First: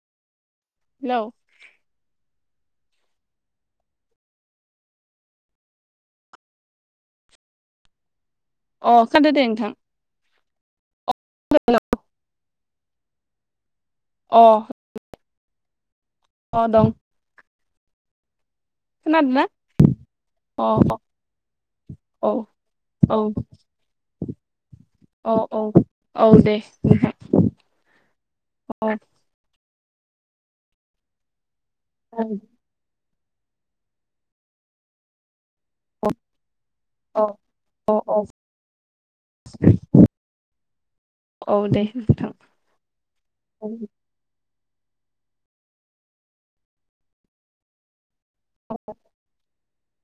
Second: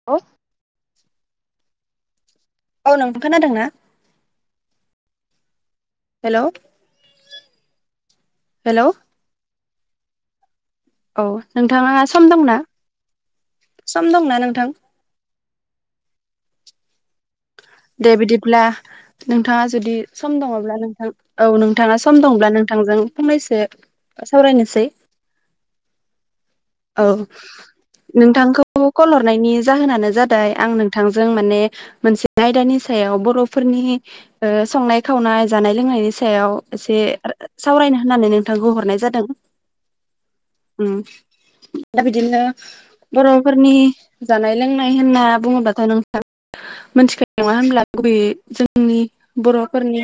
[inaudible] Hello औ नोंथां खोनादों ना? हेलौ हेलौ अ खादो दे नोंथां। औ नोंथाङा सम दंना सम दं अ ना नोंथां? अ दं दे बिदिब्ला खोनादों ना नोंथाङा जुदि सम अ दङब्ला नोंथां? औ नोंथाङा सम अ औ दंब्ला नोंथांजों औ फंनैसो सावरायनोसै। औ औ औ दे। औ नोंथां नोंथांखौ कल हर जानानो जादों आ नोंथां म मोन आय [unintelligible] बर'फोरनि ओ संनाय खावनाय जानाय लोंनायनि सायाव एसे औ औ सावरायनो औ होननानै नोंथांखौ हरनाय जादों। [unintelligible] उम औ दे दा नोंथां बिदिनो बर'फोरनि जानाय लोंनाय होनना बुङोब्लाथाय नोंथा मोनथिखायो नङा होनब्ला गुबैयै जोंनि बर'फोरनि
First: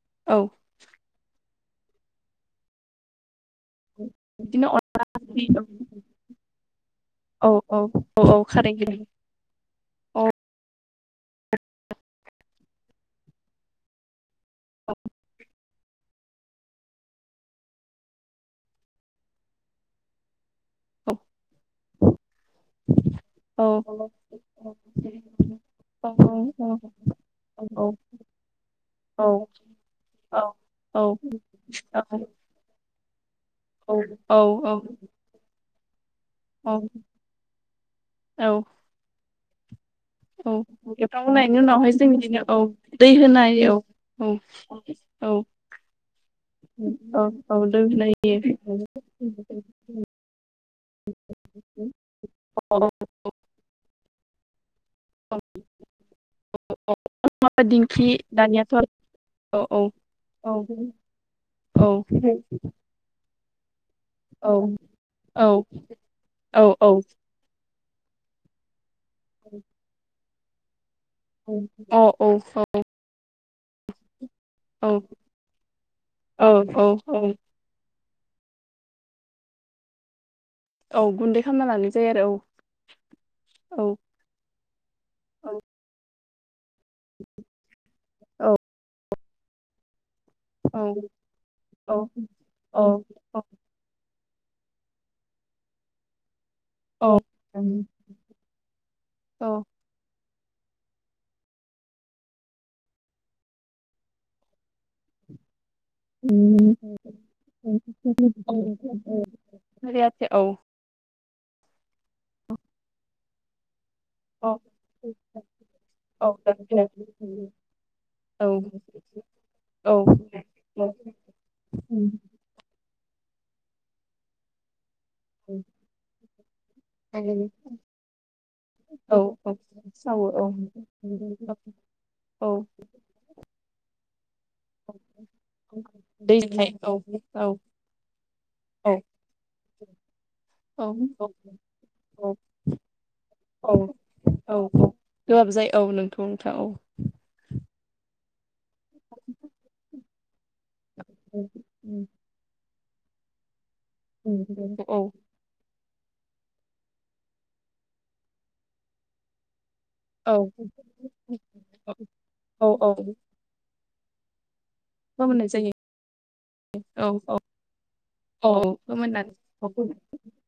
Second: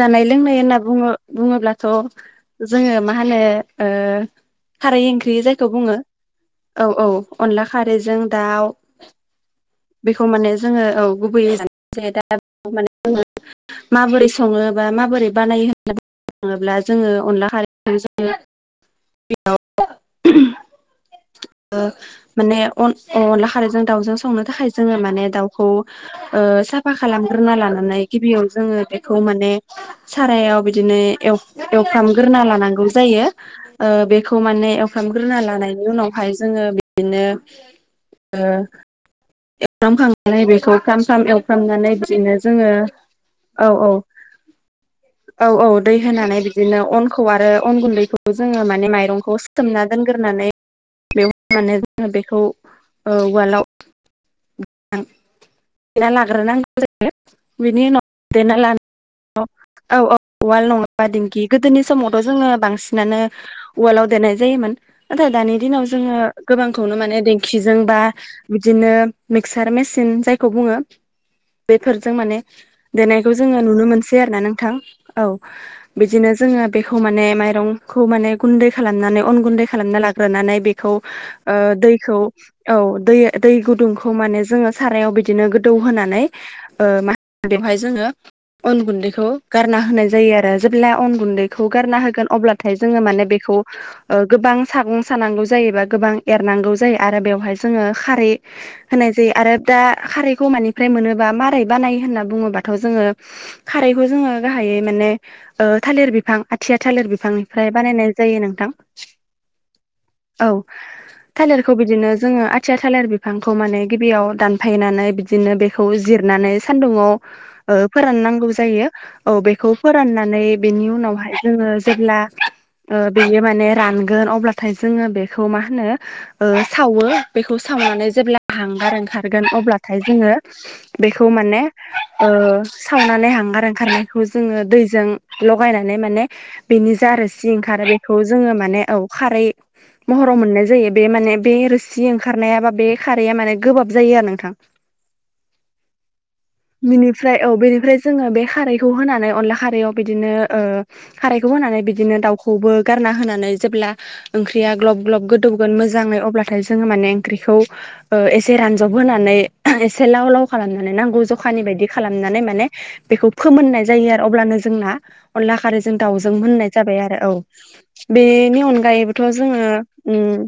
जानाय औ लोंनाय होनना बुङो बुङोब्लाथ' जोङो मा होनो ओ बिदिनो खारै ओंख्रि जायखौ बुङो औ औ अनला औ खारैजों औ खारै दाउ ओंख्रि औ बेखौ माने जोङो औ गुबैयै [unintelligible] जायो दा बे माने जोङो माबोरै सङो बा माबोरै बानायो [unintelligible] थाङोब्ला जोङो अनला खारै [unintelligible] [unintelligible] औ माने अ-अनला औ खारैजों औ दाउजों संनो औ थाखाय जोङो माने दाउखौ औ ओ [unintelligible] औ साफा खालामग्रोना लानानै गिबियाव जोङो बेखौ माने औ सारायाव बिदिनो ए एवफ्रामग्रोना लानांगौ जायो ओ बेखौ औ माने एवफ्रामग्रोना लानायनि उनाव फ्राय जोङो औ बिदिनो ओ औ एवफ्राम औ नैबेखौ फ्राम फ्राम एवफ्राम होनायनि उनावहाय एवफ्रामनानै जों बिदिनो औ जोङो दै होनाय औ औ औ औ दै होनानै बिदिनो औ अनखौ आरो औ अन दै होनाय गुन्दैखौ जायो। जोङो माने माइरंखौ सुथोमना दोनगोन होनानै बे होनानै जोङो बेखौ औ उवालाव [unintelligible] औ लाग्रो नांगौ जायो। माबा दिंख दानियाथ' आरो औ औ उवाल नङाबा दिंखि औ गोदोनि समावथ' जोङो बांसिन नानो उवालाव देनाय औ जायोमोन नाथाय औ दानि दिनाव जोङो अ औ औ गोबांखौनो माने [unintelligible] खिजों बा बिदिनो मिक्सार मेसिन जायखौ बुङो। औ बेफोरजों माने देनायखौ जोङो नुनो मोनसै आरो ना नोंथां औ। बिदिनो जोङो औ बेखौ माने माइरं खौ माने गुन्दै खालामनानै अन गुन्दै खालामना लाग्रोनानै बे खौ औ गुन्दै ओ खालामना लानाय जायो दैखौ औ दैया आरो खौ माने जोङो सारायाव औ बिदिनो गोदौ होनानै ओ मा बेवहाय जोङो औ अन गुन्दैखौ गारना होनाय जायो आरो। औ जेब्ला अन गुन्दैखौ औ गारना होगोन अब्लाथाय औ जोङो माने औ बेखौ ओ गोबां सागं सानांगौ जायो बा गोबां एरनांगौ जायो औ आरो बेवहाय जोङो खारै होनाय जायो आरो दा खारैखौ मानिफ्राय मोनो बा मारै बानायो होनना बुङोबाथ' जोङो खारैखौ जोङो गाहायै माने ओ थालिर बिफां आथिया थालिर बिफांनिफ्राय बानायनाय जायो नोंथां औ। थालिरखौ बिदिनो जोङो आथिया थालेर बि फांखौ माने गिबियाव औ दानफायनानै औ बिदिनो बेखौ औ जिरनानै सान्दुङाव जासिगोन। ओ औ फोराननांगौ जायो औ बेखौ औ फोराननानै बेनि उनावहाय जोङो जेब्ला ओ बेयो माने रानगोन अब्लाथाय जोङो बेखौ मा होनो ओ सावो खौ सावनानै जेब्ला हांगार औ ओंखारगोन औ अब्लाथाय सावो जोङो औ बेखौ माने ओ औ सावनानै हांगार ओंखारनायखौ जोङो दैजों लगायनानै माने दैखाय औ बेनि जा आरो औ जि ओंखारो बेखौ जोङो माने औ खारै महराव मोननाय औ जायो बे माने बे रोस जि औ ओंखारनाया बा बे खारैया माने औ गोबाब जायो आरो नोंथां। औ गोबाब जायो औ नोंथ' नोंथां औ बिनिफ्राय औ बेनिफ्राय जोङो बे खारै खौ होनानै अनला खारैयाव बिदिनो ओ खारैखौ होनानै बिदिनो दाउखौबो गारना होनानै जेब्ला ओंख्रिया औ ग्लब ग्लब गो दौगोन मोजाङै अब्लाथाय जोङो माने ओंख्रिखौ ओ एसे रानज्रब होनानै एसे लाव औ लाव खालामनानै नांगौ जखानि बायदि खालामनानै माने औ औ बेखौ फोमोननाय जायो आरो अब्लानो जोंना फोमोननाय अनला जायो खारैजों दाउजों मोननाय जाबाय आरो औ। औ बेनि अनगायैबोथ' फोमोननानै जोङो औ उम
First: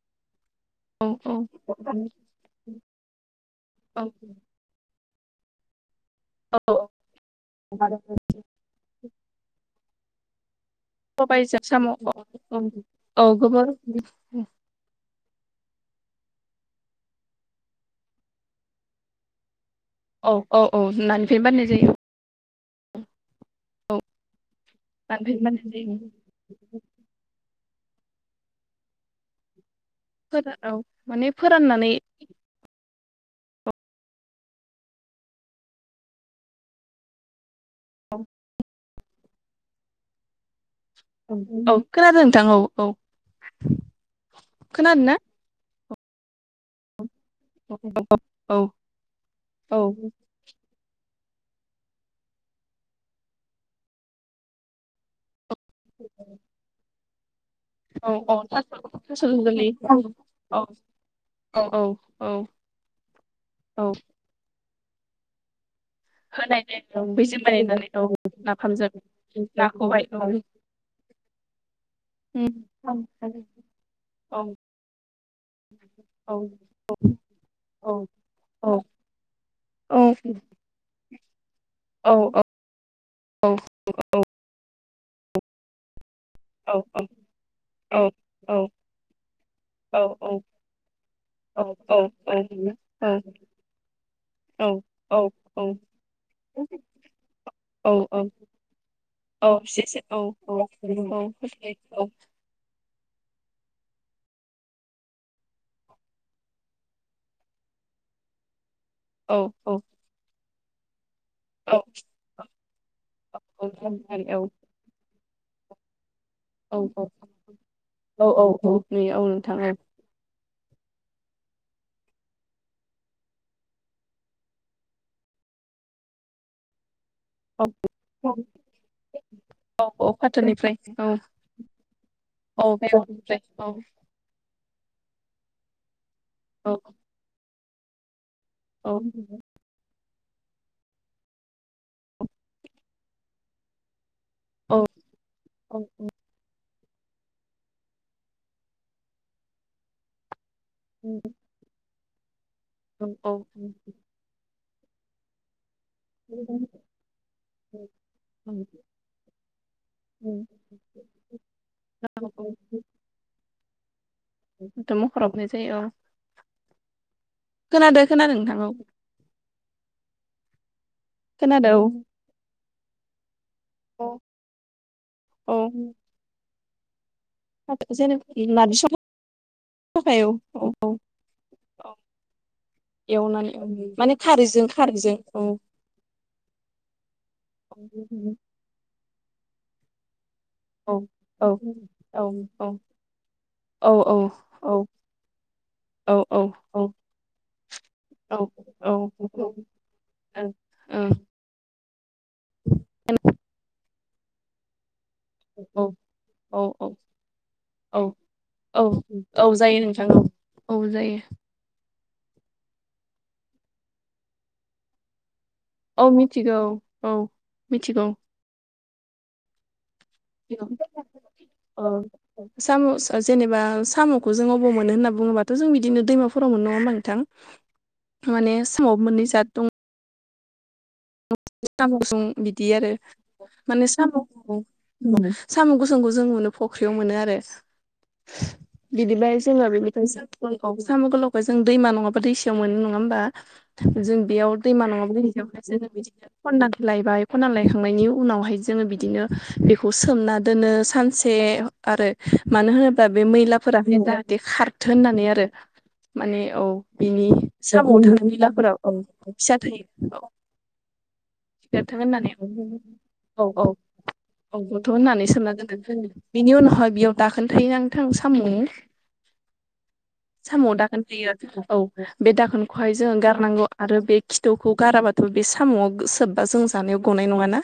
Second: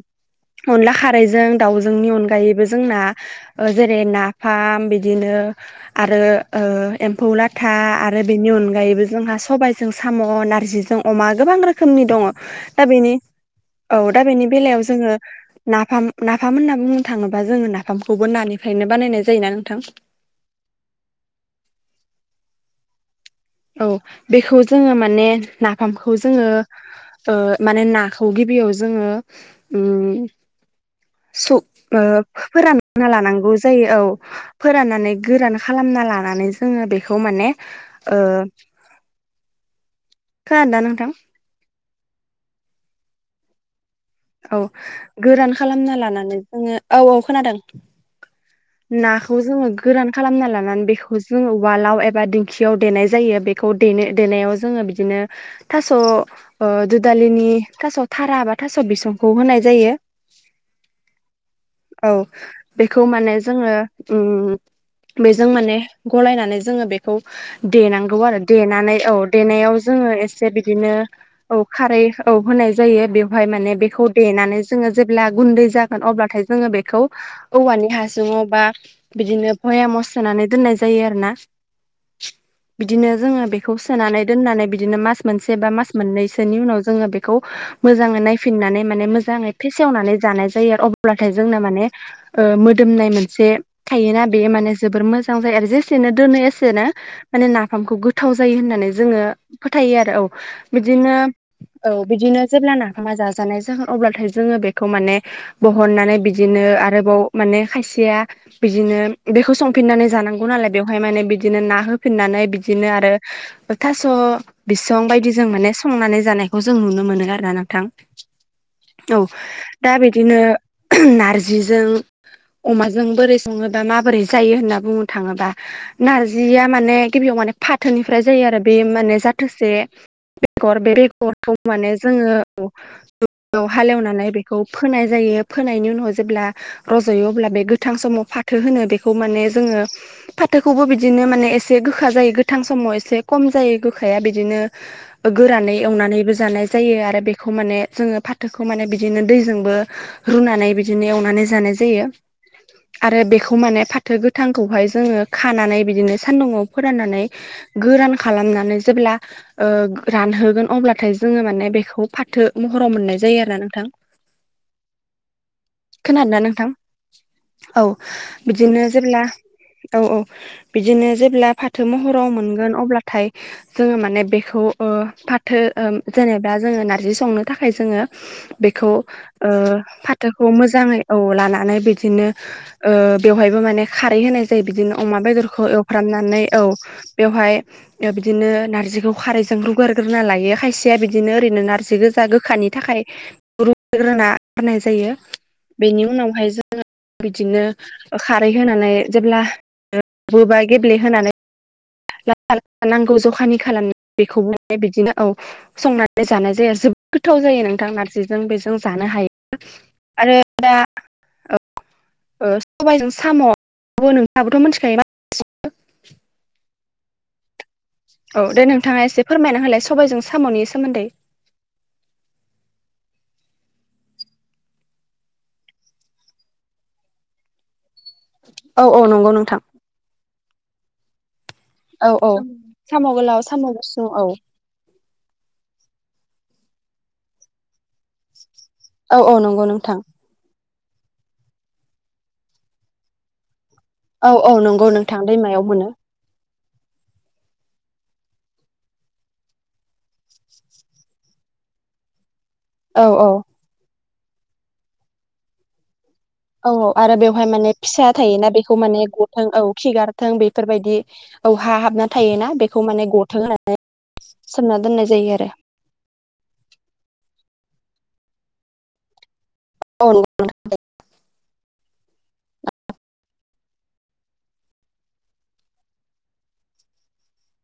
अनला औ खारैजों दाउजोंनि अनगायैबो जोंना ओ जेरै नाफाम बि दिनो आरो ओ औ एम्फौ लाथा औ आरो बेनि अनगायैबो जोंहा सबाइजों साम' नारजिजों अमा गोबां सबायजों साम' औ रोखोमनि दङ' दा बेनि औ गोबां औ दा बेनि बेलायाव जोङो नाफाम नाफाम होनना बुंनो थाङोबा जोङो नाफामखौबो नानिफ्रायनो बानायनाय जायोना नोंथां? औ औ औ नानिफ्रायनो बानायनाय जायो। औ बेखौ जोङो माने बानायनाय जायो नाफामखौ जोङो ओ माने नाखौ गिबियाव जोङो उम ओ औ माने सु फोराननानै ओ फोरान ना लानांगौ जायो औ फोराननानै गोरान खालामना लानानै जोङो बेखौ माने ओ खोनादों ना नोंथां? औ औ खोनादों नोंथां औ औ। औ खोनादों ना गोरान खालामना लानानै जोङो औ औ खोनादों। औ नाखौ जोङो औ गोरान खालामना लानानै बेखौ खौ जोङो उवालाव एबा दिंखियाव देनाय जायो बेखौ देनो देनायाव जोङो बिदिनो थास' ओ दुदालिनि थास' औ औ थारा बा थास' बिसंखौ होनाय गोरलै औ जायो। औ। औ बेखौ माने जोङो औ उम बेजों माने गलायनानै होनाय जोङो जायो बेखौ बैजों बानायनानै औ देनांगौ आरो नाफामजों देनानै औ देनायाव नाखौहाय जोङो औ एसे बिदिनो औ खारै औ होनाय जायो बेवहाय माने बेखौ औ देनानै जोङो जेब्ला गुन्दै जागोन औ अब्लाथाय जोङो बेखौ औ औवानि हासुंङाव बा बिदिनो औ भयाम' सोनानै दोननाय जायो आरो ना। औ बिदिनो जोङो बेखौ सोनानै दोननानै बिदिनो मास मोनसे बा मास मोननसोनि उनाव जोङो बेखौ मोजाङै औ नायफिननानै माने मोजाङै औ फेसेवनानै औ जानाय जायो आरो अब्लाथाय जोंना माने ओ मोदोमनाय मोनसे थायोना बेयो माने जोबोर मोजां जायो आरो जे एसेनो दोनो एसेनो माने नाफामखौ गोथाव जायो होननानै जोङो फोथायो आरो औ बिदिनो औ बिदिनो जेब्ला नाफामा जाजानाय जा अब्लाथाय जोङो बेखौ माने बहननानै बिदिनो आरोबाव माने खायसेया बिदिनो बेखौ संफिननानै जानांगौ नालाय बेवहाय माने बि बिदिनो ना होफिननानै बिदिनो आरो थास' औ बिसिबां बायदि जों माने संनानै जानाय खौ जों औ नुनो औ मोनो आरोना नोंथां औ औ औ नै औ नोंथां दा बिदिनो नारजिजों अमाजों बोरै संङो माबोरै जायो होनना बुंनो थाङोब्ला नारजिया माने गिबियाव माने फाथोनिफ्राय औ जायो आरो बे माने जाथोसे औ औ फाथोनिफ्राय बेगर बे औ बेगरखौ माने जोङो औ बेगरनिफ्राय औ हालेवना नाय बे खौ फोनाय जायो फोनायनि उनाव जेब्ला औ रज'यो अब्ला बे गोथां समाव फा फाथो होनो औ बेखौ माने जोङो फाथोखौबो बिदिनो माने एसे गोखा जायो गोथां समाव एसे खम जायो गोखाया बिदिनो औ गोरानै औ एवनानैबो जानाय जायो आरो बेखौ माने जोङो फाथोखौ माने बिदिनो दैजोंबो रुनानै बिदिनो एवनानै जानाय जायो। आरो बेखौ माने फाथो गोथांखौहाय जोङो खानानै बिदिनो सान्दुंङाव फोराननानै गोरान खालामनानै जेब्ला रानहोगोन अब्लाथाय जोङो माने बेखौ फाथो महराव मोननाय जायो आरो ना नोंथां थ' मखराबनाय जायो खोनादोंना नोंथां? औ खोनादो खोनादों नोंथां औ बिदिनो जेब्ला औ औ। बिदिनो जेब्ला खोनादों फाथो महराव मोनगोन अब्लाथाय जोङो औ माने बेखौ औ फाथो जेनेबा जोङो नारजि संनो थाखाय औ जोङो जेनेबा नारजि बेखौ संनो थाखाय औ फाथोखौ मोजाङै औ लानानै बिदिनो एवनानै बेवहायबो औ माने खारै होनाय जायो खारैजों बिदिनो खारैजों अमा औ बेदरखौ एवफ्रामनानै औ बेवहाय बिदिनो नारजखौ खारुोन लायो खारसिया औ बिदिनो औ ओरैनो नारजि औ गोजा औ गोखानि थाखाय औ रुग्रोना गारनाय औ जायो। बेनि औ उनावहाय जोङो बिदिनो औ खारै होनानै औ ओं औ जेब्ला बबा गेब्लेहोनानै नांगौ जखानि खालामांगौ बेखौ बिदिनो औ संनानै जानाय जायो जोबोद गोथाव जायो नोंथां औ नारजिजों बेजों औ जानो हायो। औ जायो नोंथां आरो दा औ औ जायो सबबायजों साम' आ नोंथाङाबोथ' मिथिखायोमा औ मिथिगौ औ मिथिगौ औ दे नोंथाङा एसे फोरमायना होलाय सबायजों स [unintelligible] अ साम' जेनेबा साम'खौ जों अबाव मोनो होनना बुङोबाथ' जों बिदिनो दैमाफोराव मोन नङा होनोमा नोंथां। माने औ साव औ मोननै नंगौ जा नोंथां दं। साम' औ स औ बिदि आरो साम' गोलाव माने गुसुं साम' औ साम' गुसुंखौ जों मोनो फख्रियाव मोनो आरो बिदि औ औ बायसे नंगौ नोंथां बिदिबाय स गोलाव साम' गोलावखौ जों दैमा नङाबा दैसायाव मोनो नङा होमबा? जों औ औ बेयाव नंगौ दैमा नोंथां नङाबो जोंनि दैमायाव जावनाय मोनो बिदनो खना लायबाय खना लायखांनायनि उनावहाय जोङो बिदिनो बेखौ सोमना दोनो सानसे से आरो मानो होनोब्ला औ बे औ मैलाफोरा जाहाथे खारथो होननानै आरो। माने औ आरो बिनि बेवहाय माने सामनि [inaudible] फिसा थायोना धोरोमिलाफोरा बेखौ औ माने गथों फिसा औ थायो औ खिगारथों बेफोरबायदि औ हा देरथों हाबना होननानै थायोना बेखौ माने गथों औ औ होननानै औ सोमना गथ' दोननाय होननानै जायो आरो सोंना दोनदों जोङो बिनि उनावहाय बेयाव दाखोन्थायायो थां सामुं औ [inaudible] साम'आव दाखोन थायो आरो औ बे दाखोनखौहाय जोङ गारनांगौ आरो बे खिथौखौ गाराबा थह बे साम'आव सोबबा जों जानायाव गनाय नङाना।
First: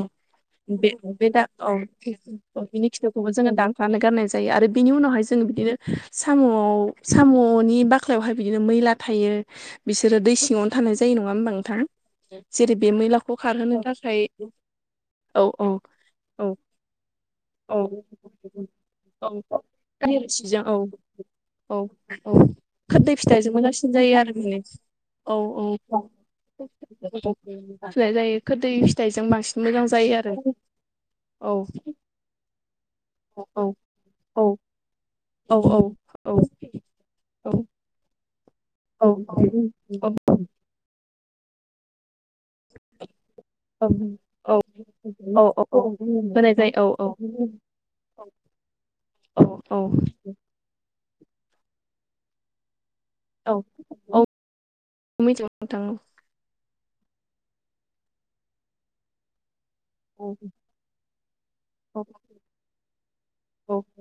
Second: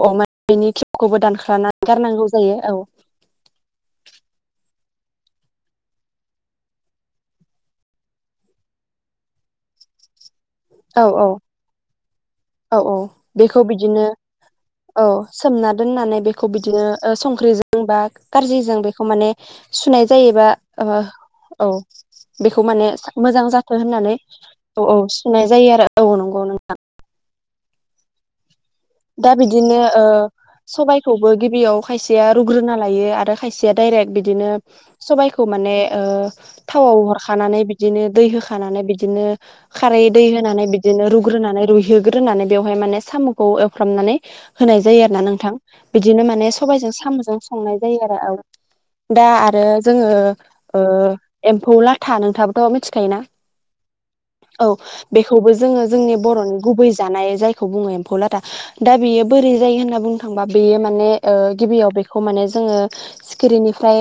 औ माने बेनि बे खिबुखौबो बे दा औ दानख्लानानै गारनांगौ जायो औ बेनि खिथ जो दानफनानै गनाय जायो आरो बिनि उनावहाय जो बिदिनो साम सामनि बागख्ला आवहाय बिदिनो मैला थायो। बिसोरो दै सिङावनो थानाय औ जायो औ नङा होमबा? नोंथां' जेरै औ बे औ मैलाखौ बेखौ खारहोनो बिदिनो थाखाय औ सोमना दोननानै औ बेखौ बिदिनो संख्रिजों औ बा गारजिजों बेखौ माने औ सुनाय जायोबा रोसिजों औ औ औ बेखौ माने खोरदै मोजां फिथाइजों जाथों मोजांसिन होननानै जायो आरो माने औ औ सुनाय जायो आरो औ नंगौ नों [inaudible] फिनाय जायो खोरदै फिथाइजों बांसिन मोजां जायो आरो। सबाइखौबो औ गिबियाव खायसेया रुग्रोना लायो आरो औ खायसेया दडायरेक्ट औ बिदिनो सबाइखौ माने औ औ थावाव हरखानानै बि बिदिनो दै होखानानै बिदिनो खारै दै होनानै बिदिनो रुग्रोनानै रुइहोग्रोनानै बेवहाय माने साम'खौ औ एवफ्रामनानै होनाय जायो आरोना औ नोंथां। औ बिदिनो माने होनाय जायो सबाइजों औ साम'जों संनाय जायो आरो। दा औ आरो औ जोङो एम्फौ लाथा नोंथाङाबोथ' मिथिखायोना। औ औ मिथिगौ बेखौबो नोंथां जोङो जोंनि बर'नि गुबै जानाय जायखौ बुङो एम्फौ लाथा दा बेयो बोरै जायो होनना बुंनो औ थांबा बेयो माने गिबियाव औ बेखौ माने जोङो औ सिखिरिनिफ्राय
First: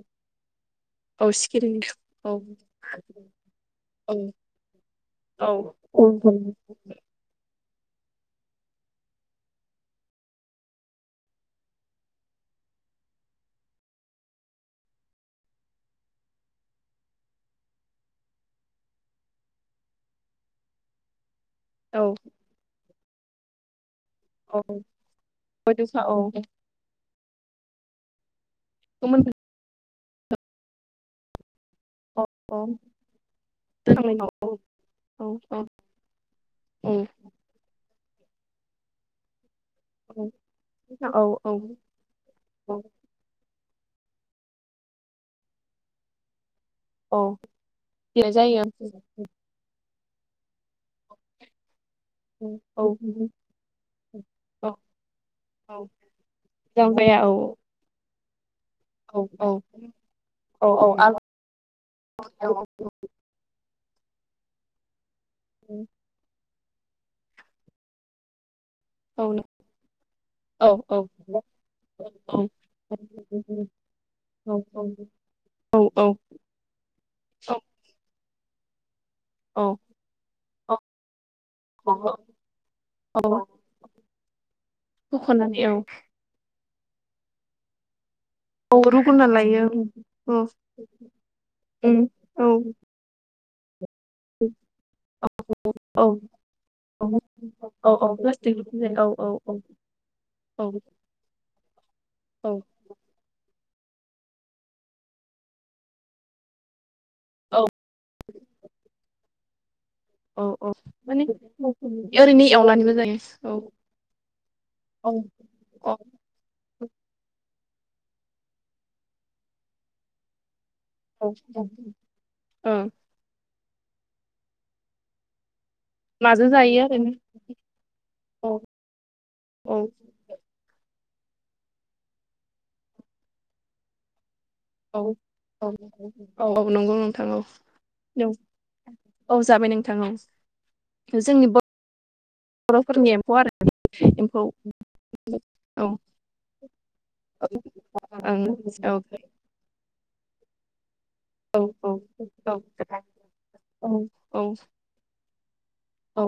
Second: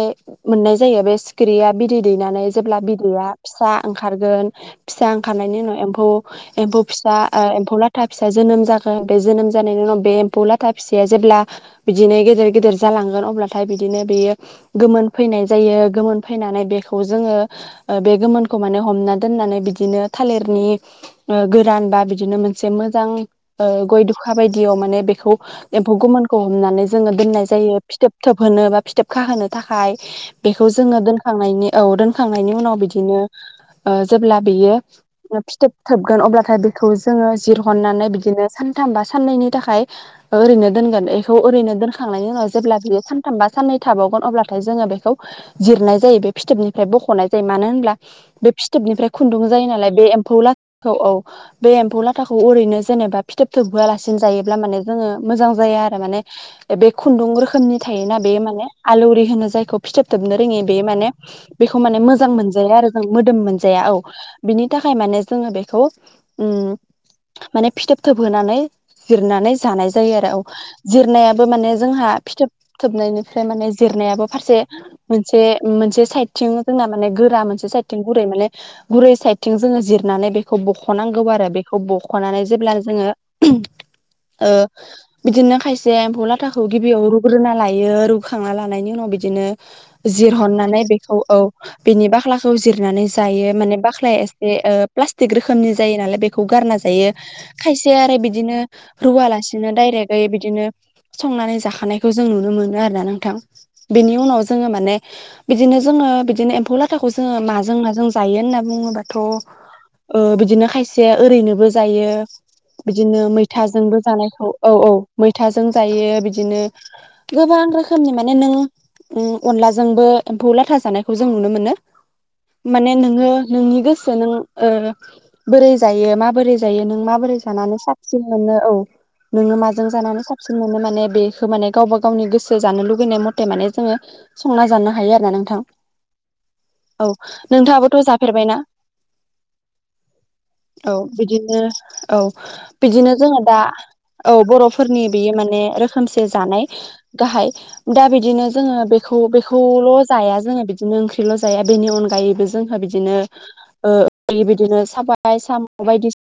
मोननाय जायो। बे औ सिखिरिया सिखिरिनि बिदै औ दैनानै जेब्ला बिदैया फिसा औ ओंखारगोन फिसा औ ओंखारनायनि उनाव गोमोन एम्फौ-एमफौ फिसा एम्फौ लाथा फिसा जोनोम जागोन बे जोनोम जानायनि उनाव बे एम्फौ लाथा फिसाया जेब्ला बिदिनो गेदेर गेदेर जालांगोन अब्लाथाय बिदिनो बेयो गोमोन फैनाय जायो। गोमोन फैनानै बेखौ जोङो बे गोमोनखौ माने हमना दोननानै बिदिनो थालिरनि गोरान बा अ बिदिनो मोनसे मोजां गय खा अ बायदियाव माने बेखौ एम्फौ गोमोनखौ हमनानै जोङो दोननाय जायो। फिथोब थोबहोनो बा फिथोब खाहोनो थाखाय। बेखौ जोङो दोनखांनायनि औ दोनखांनायनि उनाव बिदिनो दोनखांनायनि जेब्ला उनाव बेयो औ औ फिथोब थोबगोन अब्लाथाय बेखौ औ जोङो जिरहननानै बिदिनो सानथाम बा साननैनि थाखाय ओरैनो औ दोनगोन बेखौ औ ओरैनो दोनखांनायनि उनाव जेब्ला बियो सानथाम बा साननै थाबावगोन अब्लाथाय जोङो बेखौ जिरनाय जायो बे फिथोबनिफ्राय बख'नाय औ जायो। मानो होनब्ला बिनो बे जायो औ फिथोबनिफ्राय खुन्दुं जायो नालाय बे एम्फौ लाथाखौ औ-औ बे एम्फौ लाथाखौ औ ओरैनो जेनेबा फिथोब थोबबोआलासिनो जायोब्ला माने जोङो मोजां औ जायो आरो माने बे मोजां जाया खुन्दुं औ रोखोमनि थायोना बे माने औ आलौरि होनो औ जायखौ फिथोबथोबनो रोङि औ बे माने आं बेखौ माने मोजां औ मोनजाया आरो। मोदोम मोनजाया औ बिनि थाखाय माने जोङो बेखौ माने फिथोब थोबहोनानै जिरनानै जानाय जायो आरो। औ जिरनायाबो माने जोंहा फिथोब थोबनाय ओमफ्राय माने जिरनायाबो फारसे मोनसे-मोनसे साइद जोंना माने गोरा मोनसे साइथथिं गुरै माने गुरै साइथथिं औ जोङो जिरनानै बे बेखौ बख'नांगौ आरो बेखौ बख'नानै जेब्ला जोङो औ बिदिनो होख'नानै औ खायसे एम्फौ लाथाखौ गिबियाव रुग्रोना लायो रु खांना औ लानायनि उनाव रुग्रोना बिदिनो लायो औ जिरहरनानै बेखौ औ बिनि औ बाख्लाखौ जिरनानै जायो माने बाख्लाया एसे प्लास्टिक रोखोमनि जायो औ नालाय बेखौ गारना जायो खायसे औ औ आरो प्लास्टिक बिदिनो औ औ औ रुवालासिनो डायरेक्टयै औ बिदिनो संनानै जाखानायखौ जों औ नुनो मोनो आरो ना नोंथां बिनि उनाव जोङो माने बिदिनो जोङो बिदिनो एम्फौ लाथा खौ जोङो औ माजों माजों जायो होनना बुङोबाथ' औ बिदिनो औ खायसे माने ओरैनोबो जायो ओरैनो एवनानैबो जायो बिदिनो औ मैथाजोंबो जानायखौ औ-औ औ मैथाजों जायो बिदिनो गोबां रोखोमनि माने नों अनलाजोंबो एम्फौ लाथा जानाय खौ औ जों ओं नुनो मोनो माने नोङो नोंनि गोसो नों बोरै जायो माजों माबोरै जायो नों ओरैनो माबोरै जानानै साबसिन मोनो औ नोङो औ माजों जा जानानै साबसिन मोनो माने बेखौ माने गावबा गावनि गोसो जानो लुुबैनाय मथे माने जोङो संना जानो औ हायो आरोना नोंथां औ औ नंगौ औ नोंथां नोंथाङाबोथ' औ जाफेरबायना औ जाबाय नोंथां औ औ जोंनि बिदिनो औ बर'फोरनि बिदिनो एम्फौ जोङो आरो दा औ बर'फोरनि बियो माने ओं रोखोमसे जानाय औ गाहाय दा औ बिदिनो जोङो बेखौ बेखौल' जाया जोङो बि बिदिनो ओंख्रिल' जाया बेनि अनगायैबो जोंहा बिदिनो। ओ औ औ बे बिदिनो साबाय साम' बायदिसिना। औ